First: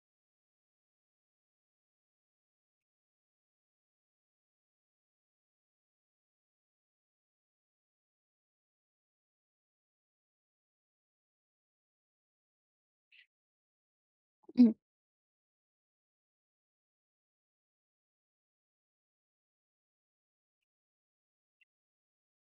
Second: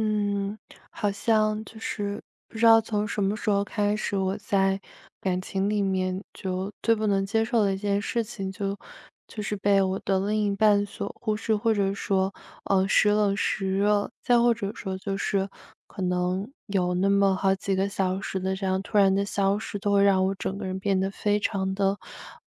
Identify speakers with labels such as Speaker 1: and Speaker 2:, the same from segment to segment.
Speaker 1: 嗯，好像就是不知道从什么时候开始，我在感情里面就最不能接受的一件事情就是被我的另一半所忽视，或者说，时冷时热，再或者
Speaker 2: 嗯
Speaker 1: 说就是可能有那么好几个小时的这样突然的消失，都会让我整个人变得非常的，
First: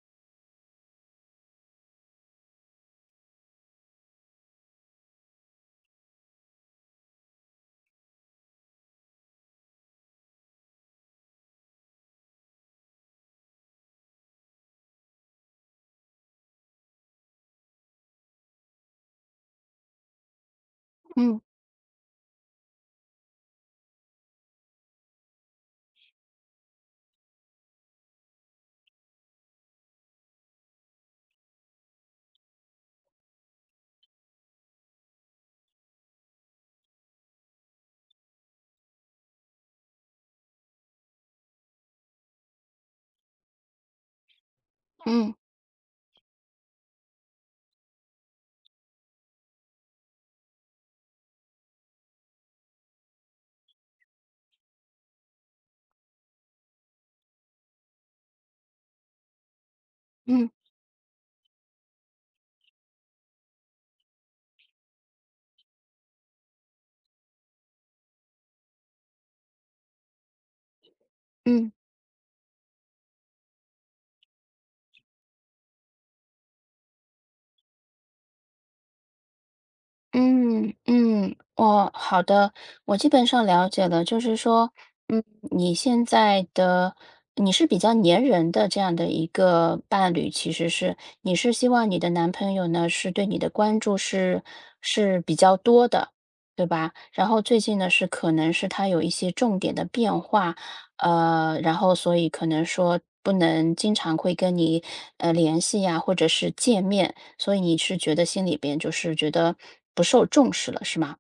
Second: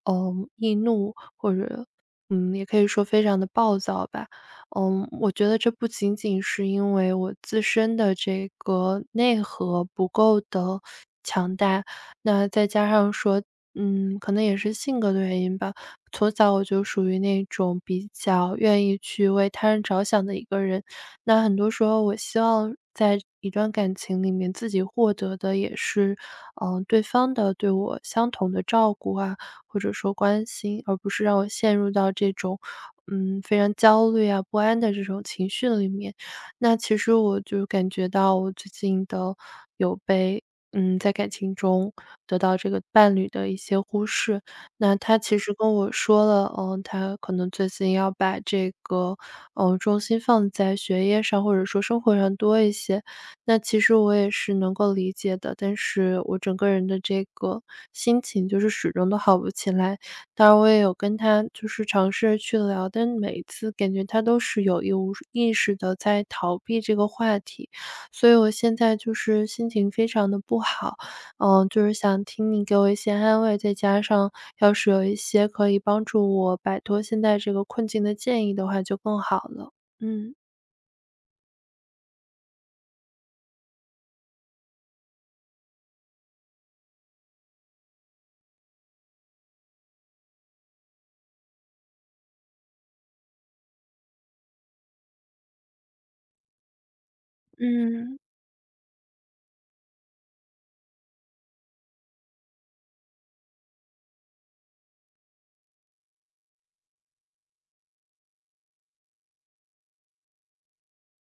Speaker 1: 易怒，或者也可以说非常的暴躁吧。我觉得这不仅仅是因为我自身的这个内核不够的强大，那再加上说，可能也是性格的原因吧。从小我就属于那种比较愿意去为他人着想的一个人，
Speaker 2: 嗯
Speaker 1: 那很多时候我希望在一段感情里面，自己获得的也是，对方的对我相同的照顾啊，或者说关心，而不是让我陷入到这种，非常焦虑啊、不安的这种情绪里面。那其实我就感觉到我最近的有被嗯，在感情中得到这个伴侣的一些忽视，那他
Speaker 2: 嗯
Speaker 1: 其实跟我说了，他可能最近要把这个，重心放在学业上，或者说生活上多一些。那其实我也是能够理解的，但是我整个人的这个心情就是始终都好不起来。当
Speaker 2: 嗯
Speaker 1: 然，我也有跟他就是尝试去聊，但每一次感觉他都是有意无意识的在逃避这个话题，所以我现在就是心情非常的不好。
Speaker 2: 嗯
Speaker 1: 就是想听你给我一些安慰，再加上要是有一些可以帮助我摆脱现在这个困境的建议的话，就更好了。嗯。
Speaker 2: 嗯嗯，我好的，我基本上了解了。就是说，嗯，你现在的你是比较粘人的这样的一个伴侣，其实是你是希望你的男朋友呢是对你的关注是比较多的，对吧？然后最近呢是
Speaker 1: 嗯，
Speaker 2: 可能是他有一些重点的变化，然后所以可能说不能经常会跟你联系呀，或者是见面。所以你是觉得心里边就是觉得不受重视了，是吗？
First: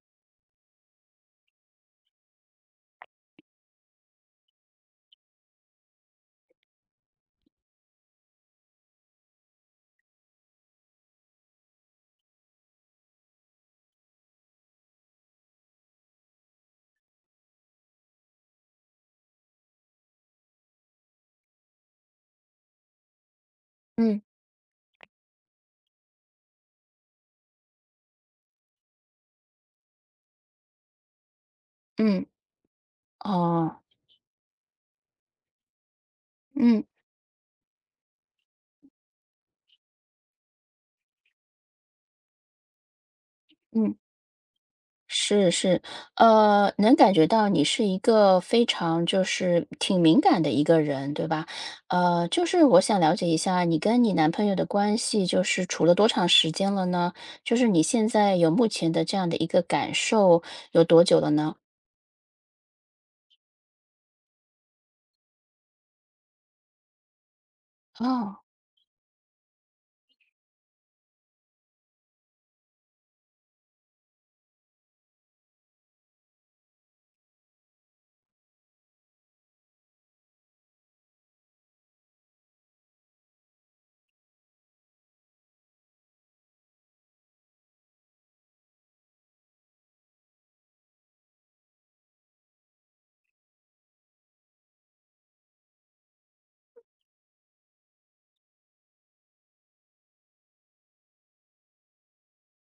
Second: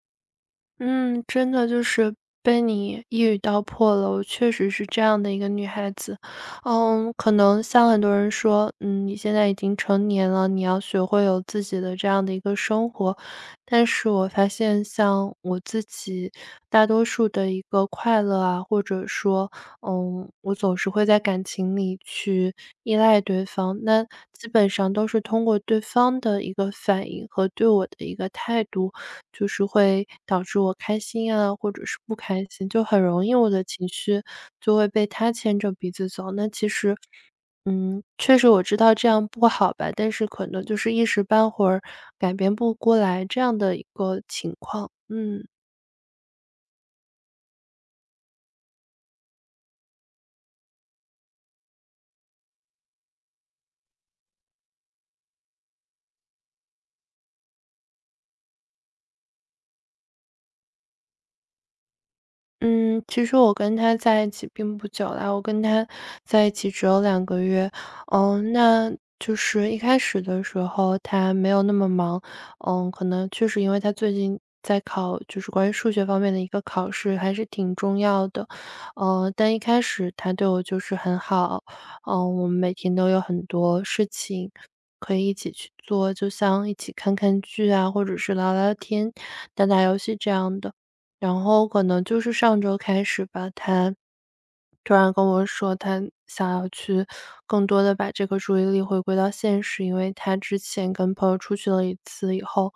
Speaker 1: 嗯，真的就是被你一语道破了。我确实是这样的一个女孩子，可能像很多人说，你现在已经成年了，你要学会有自己的这样的一个生活。但是我发现，像我自己大多数的一个快乐啊，或者说，我总是会在感情里去依赖对方，那
Speaker 2: 嗯
Speaker 1: 基本上都是通过对方的一个反应和对我的一个态度。就是会导致我开心啊，或者是不
Speaker 2: 嗯，
Speaker 1: 开心，就很容易我的
Speaker 2: 哦，
Speaker 1: 情绪就会被他牵着鼻子走。那其
Speaker 2: 嗯
Speaker 1: 实，确实我知道这样不好吧，但是可能就是一时半会儿改变不过来这样的一
Speaker 2: 嗯，
Speaker 1: 个情况。嗯。
Speaker 2: 是是，能感觉到你是一个非常就是挺敏感的一个人，对吧？就是我想了解一下，你跟你男朋友的关系就是处了多长时间了呢？就是你现在有目前的这样的一个感受有多久了呢？
Speaker 1: 嗯，其实我跟他在一起并不久啦，我跟他在一起只有2个月。
Speaker 2: 哦，
Speaker 1: 那就是一开始的时候他没有那么忙，可能确实因为他最近在考就是关于数学方面的一个考试，还是挺重要的。但一开始他对我就是很好，我们每天都有很多事情可以一起去做，就像一起看看剧啊，或者是聊聊天、打打游戏这样的。然后可能就是上周开始吧，他突然跟我说，他想要去更多的把这个注意力回归到现实，因为他之前跟朋友出去了一次以后，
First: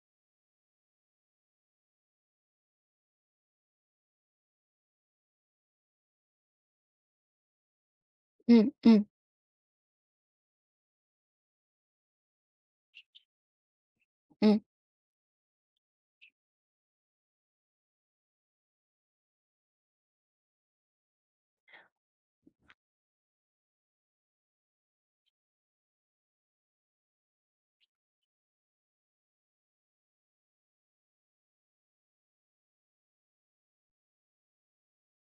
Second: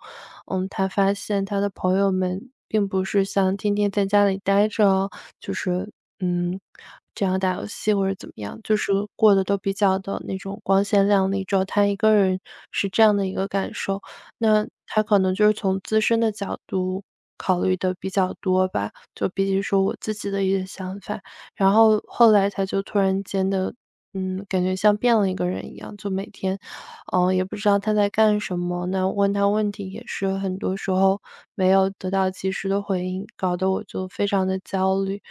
Speaker 1: 他发现他的朋友们并不是像天天在家里待着哦，就是嗯，这样打游戏或者怎么样，
Speaker 2: 嗯
Speaker 1: 就是
Speaker 2: 嗯
Speaker 1: 过得都比较的那种光鲜亮丽，只有他一个人是这样的一个感受。
Speaker 2: 嗯。
Speaker 1: 那他可能就是从自身的角度考虑的比较多吧，就比起说我自己的一些想法。然后后来他就突然间的，感觉像变了一个人一样，就每天，也不知道他在干什么，那问他问题也是很多时候没有得到及时的回应，搞得我就非常的焦虑，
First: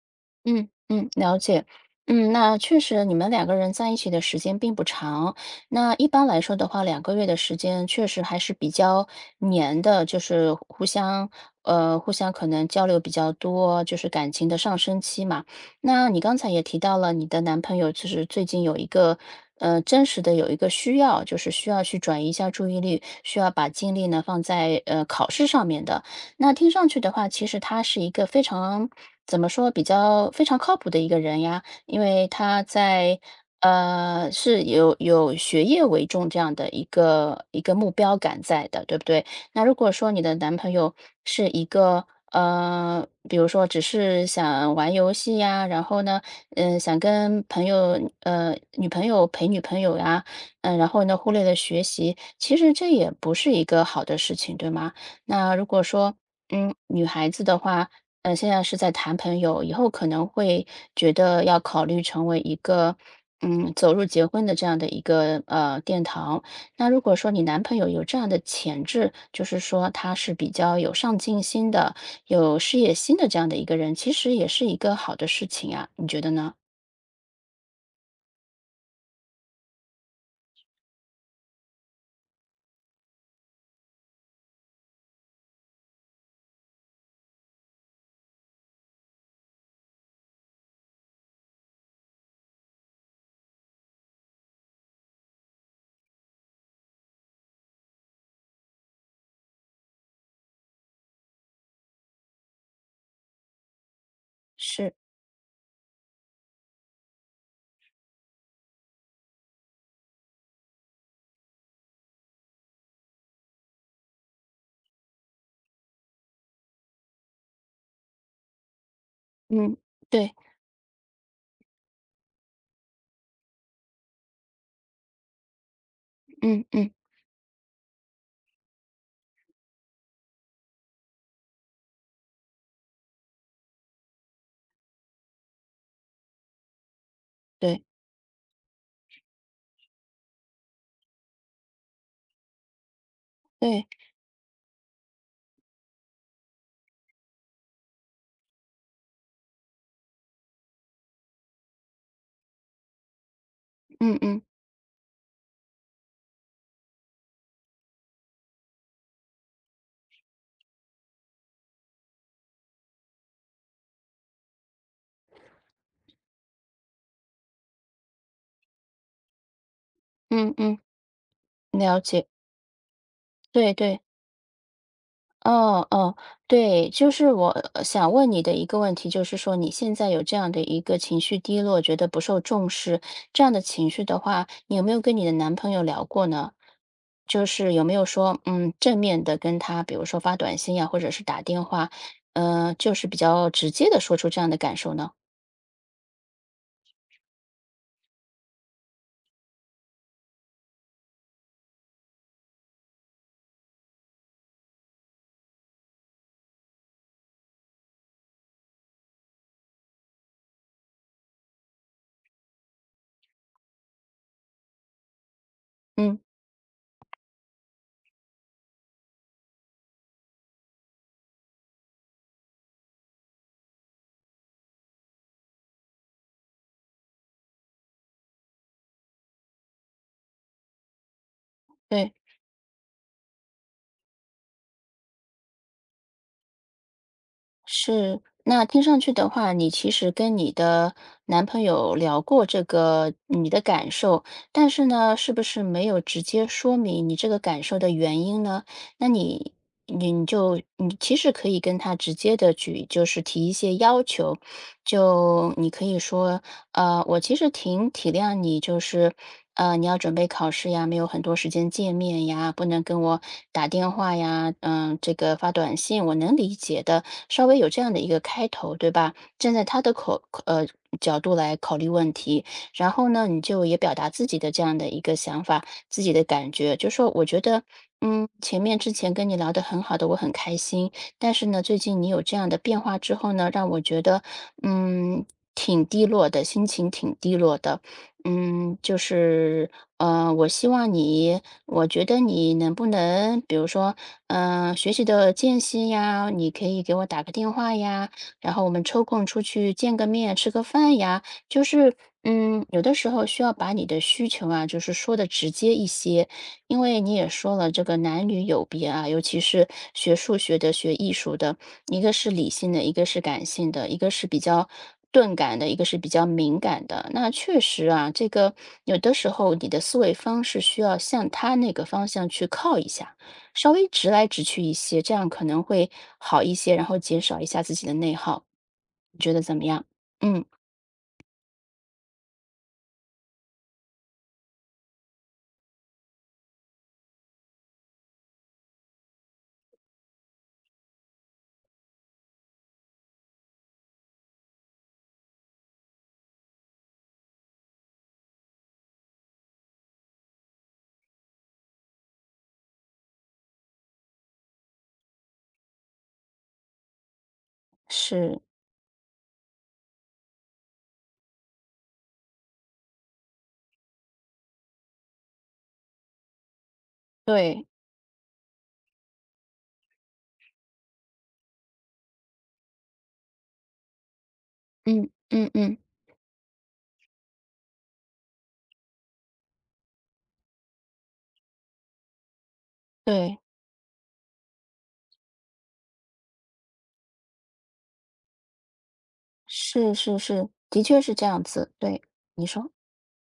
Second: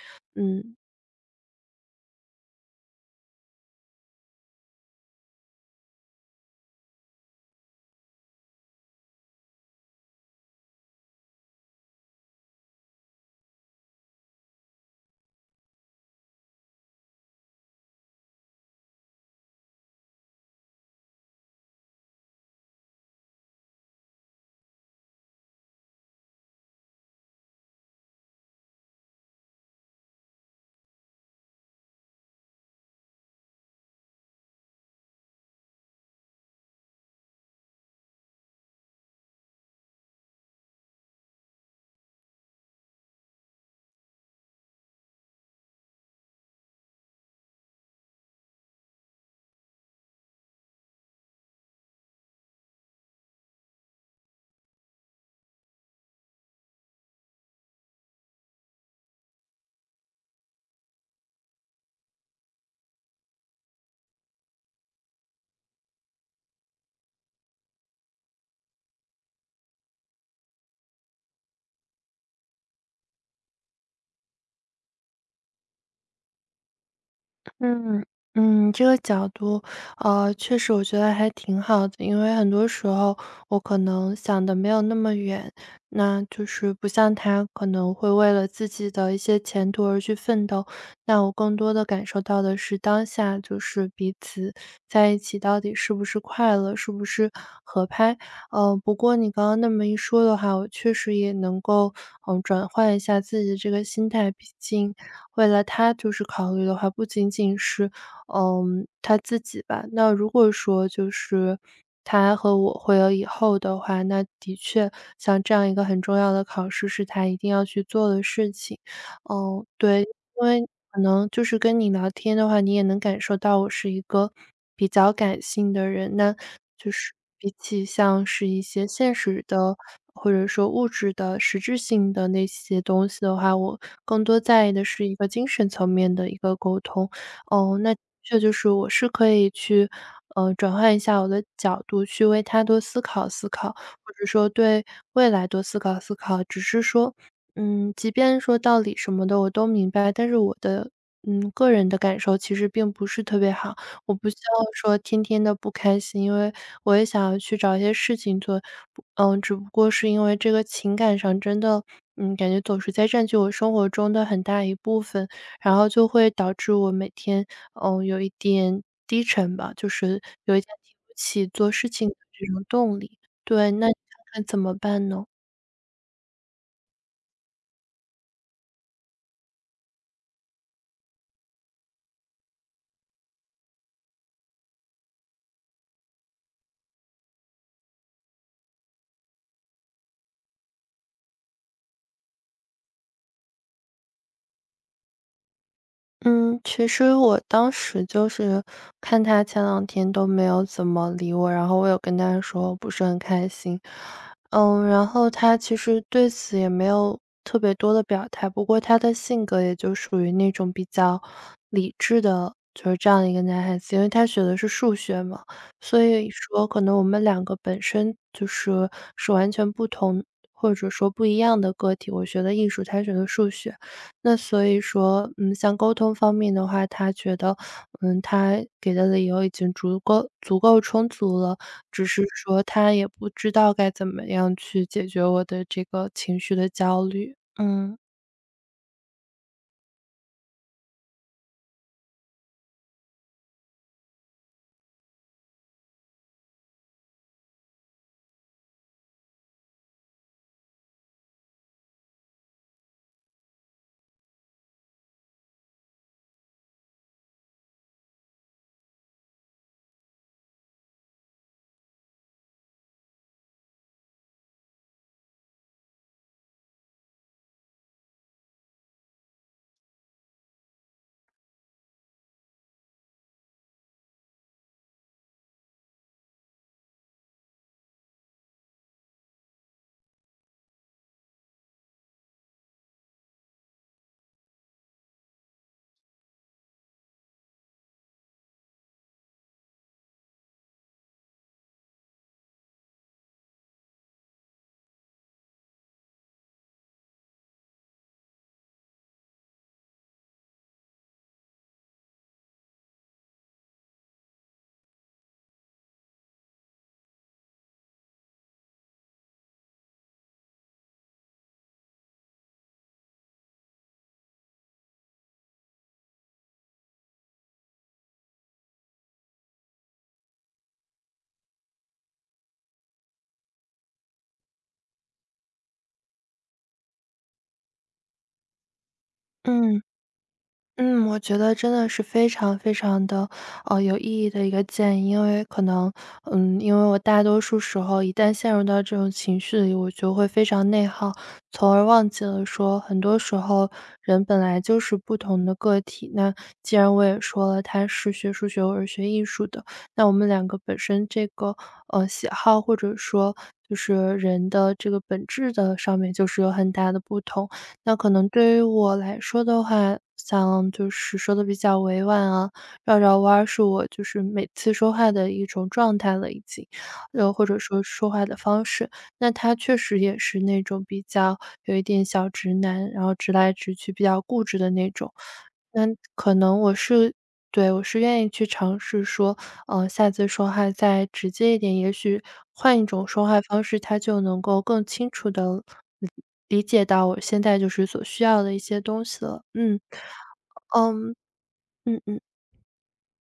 Speaker 2: 嗯
Speaker 1: 嗯。
Speaker 2: 嗯，了解。嗯，那确实你们两个人在一起的时间并不长。那一般来说的话，两个月的时间确实还是比较黏的，就是互相可能交流比较多，就是感情的上升期嘛。那你刚才也提到了，你的男朋友就是最近有一个真实的有一个需要，就是需要去转移一下注意力，需要把精力呢放在考试上面的。那听上去的话，其实他是一个非常怎么说，比较非常靠谱的一个人呀，因为他在是有学业为重这样的一个目标感在的，对不对？那如果说你的男朋友是一个比如说只是想玩游戏呀，然后呢，嗯、想跟朋友呃女朋友陪女朋友呀，嗯、然后呢忽略了学习，其实这也不是一个好的事情，对吗？那如果说嗯，女孩子的话，呃，现在是在谈朋友，以后可能会觉得要考虑成为一个，嗯，走入结婚的这样的一个殿堂。那如果说你男朋友有这样的潜质，就是说他是比较有上进心的、有事业心的这样的一个人，其实也是一个好的事情啊，你觉得呢？
Speaker 1: 嗯这个角度，确实我觉得还挺好的，因为很多时候我可能想的没有那么远，那就是不像他可能会为了自己的一些前途而去奋斗，那我更多的感受到的是当下，就是彼此在一起到底是不是快乐，是不是合拍。不过你刚刚那么一说的话，我确实也能够转换一下自己的这个心态，毕
Speaker 2: 是，
Speaker 1: 竟。为了他就是考虑的话，不仅仅是，他自己吧。那如果说就是他和我会有以后的话，那的确像这样一个很重要的考试是他一定要去做的事情。
Speaker 2: 嗯，
Speaker 1: 对，因
Speaker 2: 对，
Speaker 1: 为可能就是跟你聊天的话，你也能感受到我是一个比较感性的人。那
Speaker 2: 嗯嗯，
Speaker 1: 就是比起像是一些现实的，或者说物质的、实质性的那些东西的话，我更多在意的是一个精神层面的一个沟通。哦，
Speaker 2: 对
Speaker 1: 那这就是我是可以去，转换一下我的角度，去为他多思考思考，
Speaker 2: 对，
Speaker 1: 或者说对未来多思考思考。只是说即便说道理什么的我都明白，但是我的，个人的感受其实并不是特别好。我
Speaker 2: 嗯
Speaker 1: 不希
Speaker 2: 嗯
Speaker 1: 望说天天的不开心，因为我也想要去找一些事情做，不嗯，只不过是因为这个情感上真的，感觉总是在占据我生活中的很大一部分，然后就会导致我每天，有一点低沉吧，就是
Speaker 2: 嗯
Speaker 1: 有一点
Speaker 2: 嗯，
Speaker 1: 提不起做事
Speaker 2: 了
Speaker 1: 情的
Speaker 2: 解，
Speaker 1: 这种动力。对，
Speaker 2: 对
Speaker 1: 那你
Speaker 2: 对。
Speaker 1: 看看怎么办呢？
Speaker 2: 哦哦，对，就是我想问你的一个问题，就是说你现在有这样的一个情绪低落，觉得不受重视，这样的情绪的话，你有没有跟你的男朋友聊过呢？就是有没有说，嗯，正面的跟他，比如说发短信呀，或者是打电话，就是比较直接的说出这样的感受呢？
Speaker 1: 嗯，其实我当时就是看他前两天都没有怎么理我，然后我有跟他说我不是很开心，然后他其实对此也没有特别多的表态，不过他的性格也就属于那种比较理智的，就是这样的一个男孩子，因为他学的是数学嘛，所
Speaker 2: 嗯，
Speaker 1: 以说可能我们两个本身就是完全不同。或者说不一样的个体，我学的艺术，他学的数学，那所以说，像沟通方面的话，他觉得，他给的理由已经足够足够充足了，只
Speaker 2: 对。
Speaker 1: 是说他也不知道该怎么样去解决我的这个情绪的焦虑。嗯。
Speaker 2: 是，那听上去的话，你其实跟你的男朋友聊过这个你的感受，但是呢，是不是没有直接说明你这个感受的原因呢？那你其实可以跟他直接的举，就是提一些要求，就你可以说，我其实挺体谅你，就是你要准备考试呀，没有很多时间见面呀，不能跟我打电话呀，嗯，这个发短信，我能理解的，稍微有这样的一个开头，对吧？站在他的角度来考虑问题，然后呢，你就也表达自己的这样的一个想法，自己的感觉，就说我觉得。嗯，前面之前跟你聊得很好的，我很开心。但是呢，最近你有这样的变化之后呢，让我觉得，嗯，挺低落的，心情挺低落的。嗯，就是，我希望你，我觉得你能不能，比如说，嗯、学习的间隙呀，你可以给我打个电话呀，然后我们抽空出去见个面，吃个饭呀，就是，嗯，有的时候需要把你的需求啊，就是说的直接一些，因为你也说了，这个男女有别啊，尤其是学数学的、学艺术的，一个是理性的，一个是感性的，一个是比较钝感的，一个是比较敏感的。那确实啊，这个有的时候你的思维方式需要向他那个方向去靠一下，稍微直来直去一些，这样可能会好一些，然后减少一下自己的内耗。你觉得怎么
Speaker 1: 嗯。
Speaker 2: 样？嗯，
Speaker 1: 我觉得真的是非常非常的，有意义的一个建议。因为可能，因为我大多数时候一旦陷入到这种情绪里，我就会非常内耗，从而忘记了说很多时候人本来就是不同的个体。那既然我也说了，他是学数学，我是学艺术的，那我们两个本身这个，喜好或者说就是人的这个本质的上面就是有很大的不同。那可能
Speaker 2: 是，
Speaker 1: 对于我来说的话，像就是说的比较委婉啊，绕绕弯儿是我就是每次说话的一种状态了已经，或者
Speaker 2: 对，
Speaker 1: 说说话的方式。那他确实也是那种比较有一点小直男，然后直来直去、比较固执的那
Speaker 2: 嗯
Speaker 1: 种。
Speaker 2: 嗯嗯，
Speaker 1: 那可能我是对，我是愿意去尝试说，下次说话再直接一点，也许换一种说
Speaker 2: 对。
Speaker 1: 话方式，他就能够更清楚的。理解到我现在就是所需要的一些东西了。嗯，
Speaker 2: 是是是，的确
Speaker 1: 嗯，
Speaker 2: 是这样子，对，
Speaker 1: 嗯嗯。
Speaker 2: 你说。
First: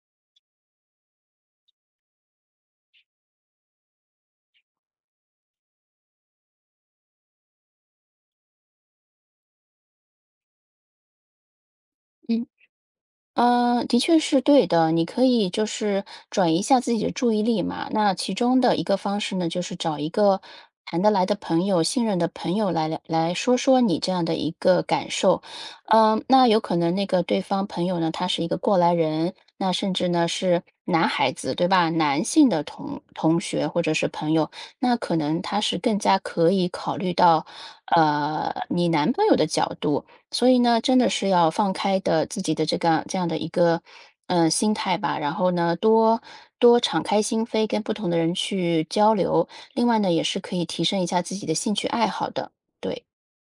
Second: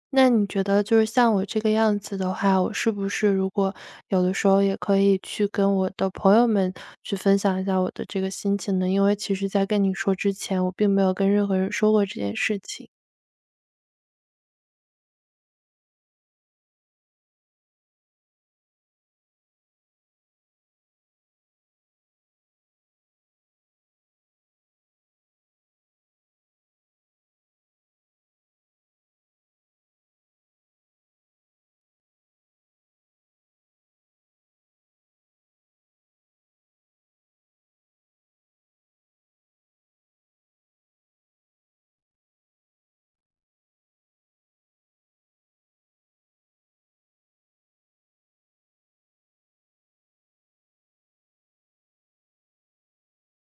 Speaker 1: 那你觉得就是像我这个样子的话，我是不是如果有的时候也可以去跟我的朋友们去分享一下我的这个心情呢？因为其实在跟你说之前，我并没有跟任何人说过这件
Speaker 2: 嗯。
Speaker 1: 事情。
Speaker 2: 嗯，的确是对的。你可以就是转移一下自己的注意力嘛。那其中的一个方式呢，就是找一个谈得来的朋友、信任的朋友来说说你这样的一个感受。嗯、那有可能那个对方朋友呢，他是一个过来人，那甚至呢是男孩子，对吧？男性的同学或者是朋友，那可能他是更加可以考虑到你男朋友的角度。所以呢，真的是要放开的自己的这个这样的一个，心态吧。然后呢，多敞开心扉，跟不同的人去交流。另外呢，也是可以提升一下自己的兴趣爱好的，对。